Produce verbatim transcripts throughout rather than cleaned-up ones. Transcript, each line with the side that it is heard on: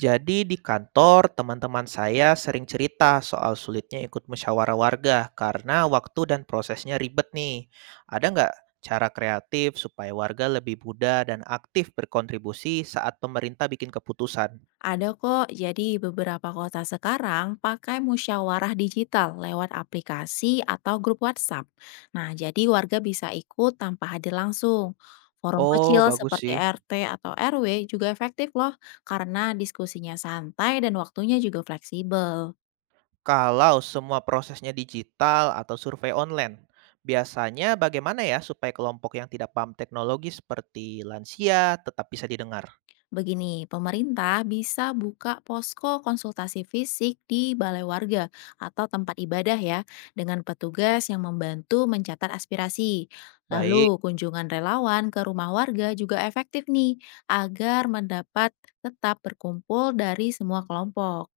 right: Jadi di kantor, teman-teman saya sering cerita soal sulitnya ikut musyawarah warga karena waktu dan prosesnya ribet nih. Ada nggak cara kreatif supaya warga lebih muda dan aktif berkontribusi saat pemerintah bikin keputusan?
left: Ada kok, jadi beberapa kota sekarang pakai musyawarah digital lewat aplikasi atau grup WhatsApp. Nah, jadi warga bisa ikut tanpa hadir langsung. Forum
right: Oh,
left: kecil
right: bagus
left: seperti
right: sih.
left: R T atau R W juga efektif loh, karena diskusinya santai dan waktunya juga fleksibel.
right: Kalau semua prosesnya digital atau survei online, biasanya bagaimana ya supaya kelompok yang tidak paham teknologi seperti lansia tetap bisa didengar?
left: Begini, pemerintah bisa buka posko konsultasi fisik di balai warga atau tempat ibadah ya, dengan petugas yang membantu mencatat aspirasi. Lalu
right: Baik.
left: kunjungan relawan ke rumah warga juga efektif nih, agar mendapat tetap berkumpul dari semua kelompok.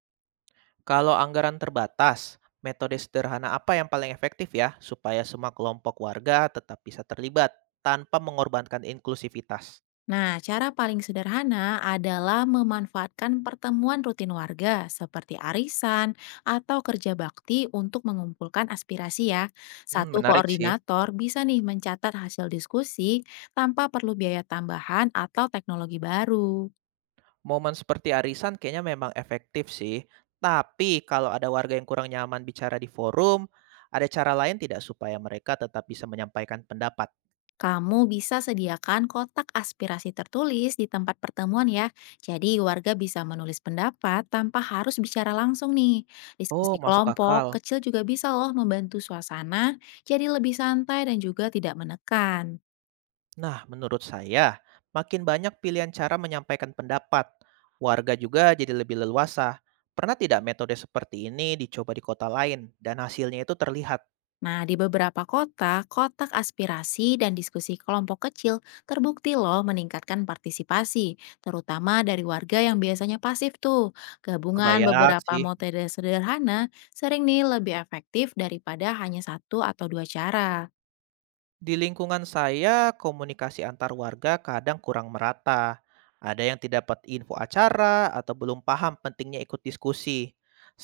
right: Kalau anggaran terbatas, metode sederhana apa yang paling efektif ya supaya semua kelompok warga tetap bisa terlibat tanpa mengorbankan inklusivitas?
left: Nah, cara paling sederhana adalah memanfaatkan pertemuan rutin warga seperti arisan atau kerja bakti untuk mengumpulkan aspirasi ya.
right: Hmm,
left: Satu
right: menarik sih.
left: koordinator bisa nih mencatat hasil diskusi tanpa perlu biaya tambahan atau teknologi baru.
right: Momen seperti arisan kayaknya memang efektif sih. Tapi kalau ada warga yang kurang nyaman bicara di forum, ada cara lain tidak supaya mereka tetap bisa menyampaikan pendapat?
left: Kamu bisa sediakan kotak aspirasi tertulis di tempat pertemuan ya. Jadi warga bisa menulis pendapat tanpa harus bicara langsung nih.
right: Oh,
left: Diskusi
right: masuk akal.
left: kelompok kecil juga bisa loh membantu suasana jadi lebih santai dan juga tidak menekan.
right: Nah, menurut saya, makin banyak pilihan cara menyampaikan pendapat. Warga juga jadi lebih leluasa. Pernah tidak metode seperti ini dicoba di kota lain dan hasilnya itu terlihat?
left: Nah, di beberapa kota, kotak aspirasi dan diskusi kelompok kecil terbukti loh meningkatkan partisipasi, terutama dari warga yang biasanya pasif tuh. Gabungan
right: Kebayang
left: beberapa
right: sih.
left: metode sederhana sering nih lebih efektif daripada hanya satu atau dua cara.
right: Di lingkungan saya, komunikasi antar warga kadang kurang merata. Ada yang tidak dapat info acara atau belum paham pentingnya ikut diskusi.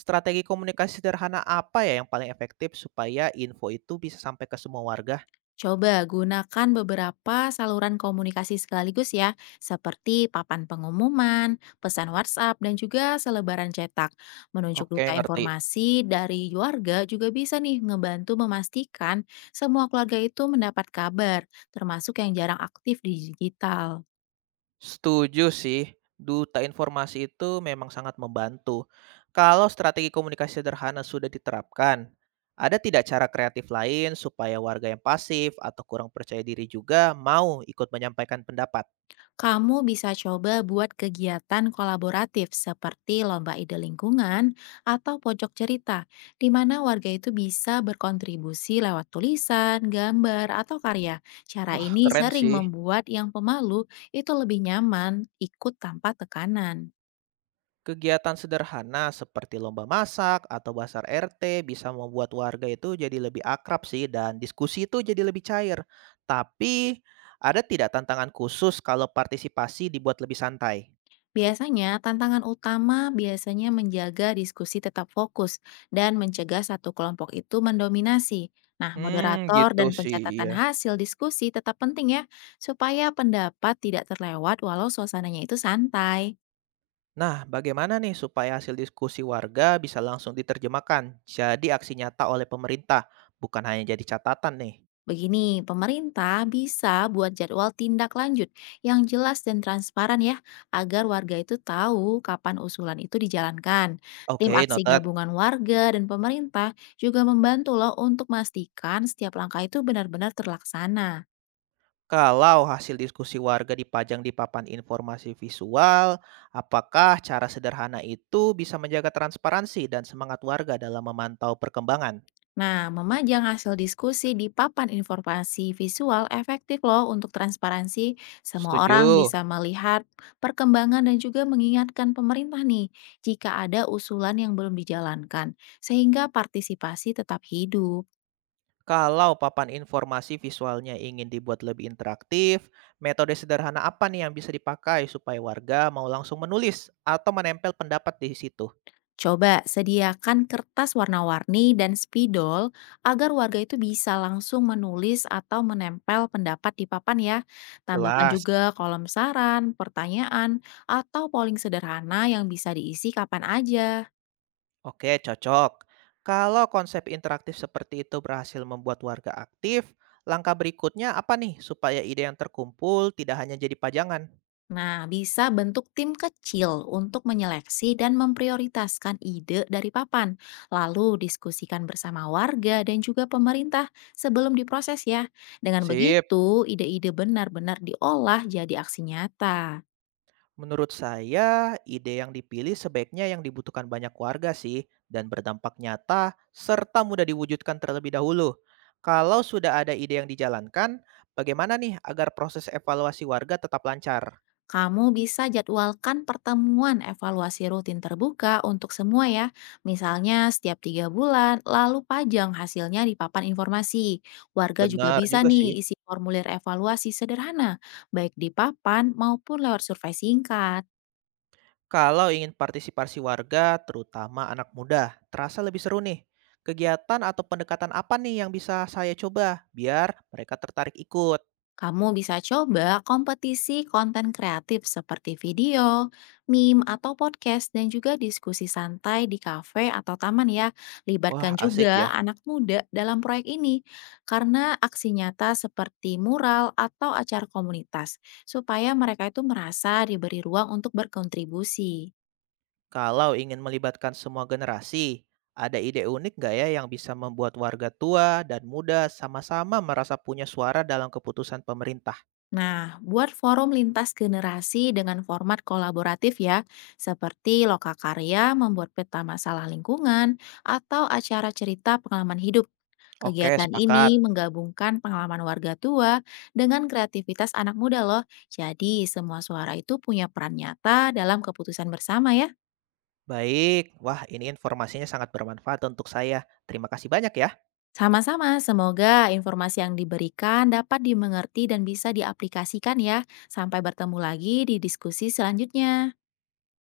right: Strategi komunikasi sederhana apa ya yang paling efektif supaya info itu bisa sampai ke semua warga?
left: Coba gunakan beberapa saluran komunikasi sekaligus ya, seperti papan pengumuman, pesan WhatsApp, dan juga selebaran cetak. Menunjuk
right: Oke,
left: duta
right: ngerti.
left: informasi dari keluarga juga bisa nih ngebantu memastikan semua keluarga itu mendapat kabar, termasuk yang jarang aktif di digital.
right: Setuju sih, duta informasi itu memang sangat membantu. Kalau strategi komunikasi sederhana sudah diterapkan, ada tidak cara kreatif lain supaya warga yang pasif atau kurang percaya diri juga mau ikut menyampaikan pendapat?
left: Kamu bisa coba buat kegiatan kolaboratif seperti lomba ide lingkungan atau pojok cerita, di mana warga itu bisa berkontribusi lewat tulisan, gambar, atau karya. Cara
right: Wah,
left: ini
right: keren
left: sering
right: sih.
left: membuat yang pemalu itu lebih nyaman ikut tanpa tekanan.
right: Kegiatan sederhana seperti lomba masak atau basar R T bisa membuat warga itu jadi lebih akrab sih dan diskusi itu jadi lebih cair. Tapi ada tidak tantangan khusus kalau partisipasi dibuat lebih santai?
left: Biasanya, tantangan utama biasanya menjaga diskusi tetap fokus dan mencegah satu kelompok itu mendominasi. Nah,
right: Hmm,
left: moderator
right: gitu
left: dan
right: sih, iya.
left: pencatatan hasil diskusi tetap penting ya, supaya pendapat tidak terlewat walau suasananya itu santai.
right: Nah, bagaimana nih supaya hasil diskusi warga bisa langsung diterjemahkan jadi aksi nyata oleh pemerintah, bukan hanya jadi catatan nih?
left: Begini, pemerintah bisa buat jadwal tindak lanjut yang jelas dan transparan ya, agar warga itu tahu kapan usulan itu dijalankan. Tim
right: Oke,
left: aksi
right: noted.
left: gabungan warga dan pemerintah juga membantu loh untuk memastikan setiap langkah itu benar-benar terlaksana.
right: Kalau hasil diskusi warga dipajang di papan informasi visual, apakah cara sederhana itu bisa menjaga transparansi dan semangat warga dalam memantau perkembangan?
left: Nah, memajang hasil diskusi di papan informasi visual efektif loh untuk transparansi. Semua orang
right: Setuju.
left: bisa melihat perkembangan dan juga mengingatkan pemerintah nih jika ada usulan yang belum dijalankan, sehingga partisipasi tetap hidup.
right: Kalau papan informasi visualnya ingin dibuat lebih interaktif, metode sederhana apa nih yang bisa dipakai supaya warga mau langsung menulis atau menempel pendapat di situ?
left: Coba sediakan kertas warna-warni dan spidol agar warga itu bisa langsung menulis atau menempel pendapat di papan ya. Tambahkan
right: Jelas.
left: juga kolom saran, pertanyaan, atau polling sederhana yang bisa diisi kapan aja.
right: Oke, cocok. Kalau konsep interaktif seperti itu berhasil membuat warga aktif, langkah berikutnya apa nih supaya ide yang terkumpul tidak hanya jadi pajangan?
left: Nah, bisa bentuk tim kecil untuk menyeleksi dan memprioritaskan ide dari papan, lalu diskusikan bersama warga dan juga pemerintah sebelum diproses ya. Dengan
right: Sip.
left: begitu, ide-ide benar-benar diolah jadi aksi nyata.
right: Menurut saya, ide yang dipilih sebaiknya yang dibutuhkan banyak warga sih dan berdampak nyata serta mudah diwujudkan terlebih dahulu. Kalau sudah ada ide yang dijalankan, bagaimana nih agar proses evaluasi warga tetap lancar?
left: Kamu bisa jadwalkan pertemuan evaluasi rutin terbuka untuk semua ya. Misalnya setiap tiga bulan, lalu pajang hasilnya di papan informasi. Warga juga
right: Benar
left: bisa
right: juga sih.
left: nih isi formulir evaluasi sederhana, baik di papan maupun lewat survei singkat.
right: Kalau ingin partisipasi warga, terutama anak muda, terasa lebih seru nih. Kegiatan atau pendekatan apa nih yang bisa saya coba biar mereka tertarik ikut?
left: Kamu bisa coba kompetisi konten kreatif seperti video, meme, atau podcast, dan juga diskusi santai di kafe atau taman ya.
right: Wah,
left: Libatkan
right: asik
left: juga
right: ya.
left: anak muda dalam proyek ini, karena aksi nyata seperti mural atau acara komunitas, supaya mereka itu merasa diberi ruang untuk berkontribusi.
right: Kalau ingin melibatkan semua generasi, ada ide unik nggak ya yang bisa membuat warga tua dan muda sama-sama merasa punya suara dalam keputusan pemerintah?
left: Nah, buat forum lintas generasi dengan format kolaboratif ya, seperti lokakarya, membuat peta masalah lingkungan, atau acara cerita pengalaman hidup.
right: Oke,
left: Kegiatan
right: sepakat.
left: ini menggabungkan pengalaman warga tua dengan kreativitas anak muda loh. Jadi, semua suara itu punya peran nyata dalam keputusan bersama ya.
right: Baik, wah ini informasinya sangat bermanfaat untuk saya. Terima kasih banyak ya.
left: Sama-sama, semoga informasi yang diberikan dapat dimengerti dan bisa diaplikasikan ya. Sampai bertemu lagi di diskusi selanjutnya.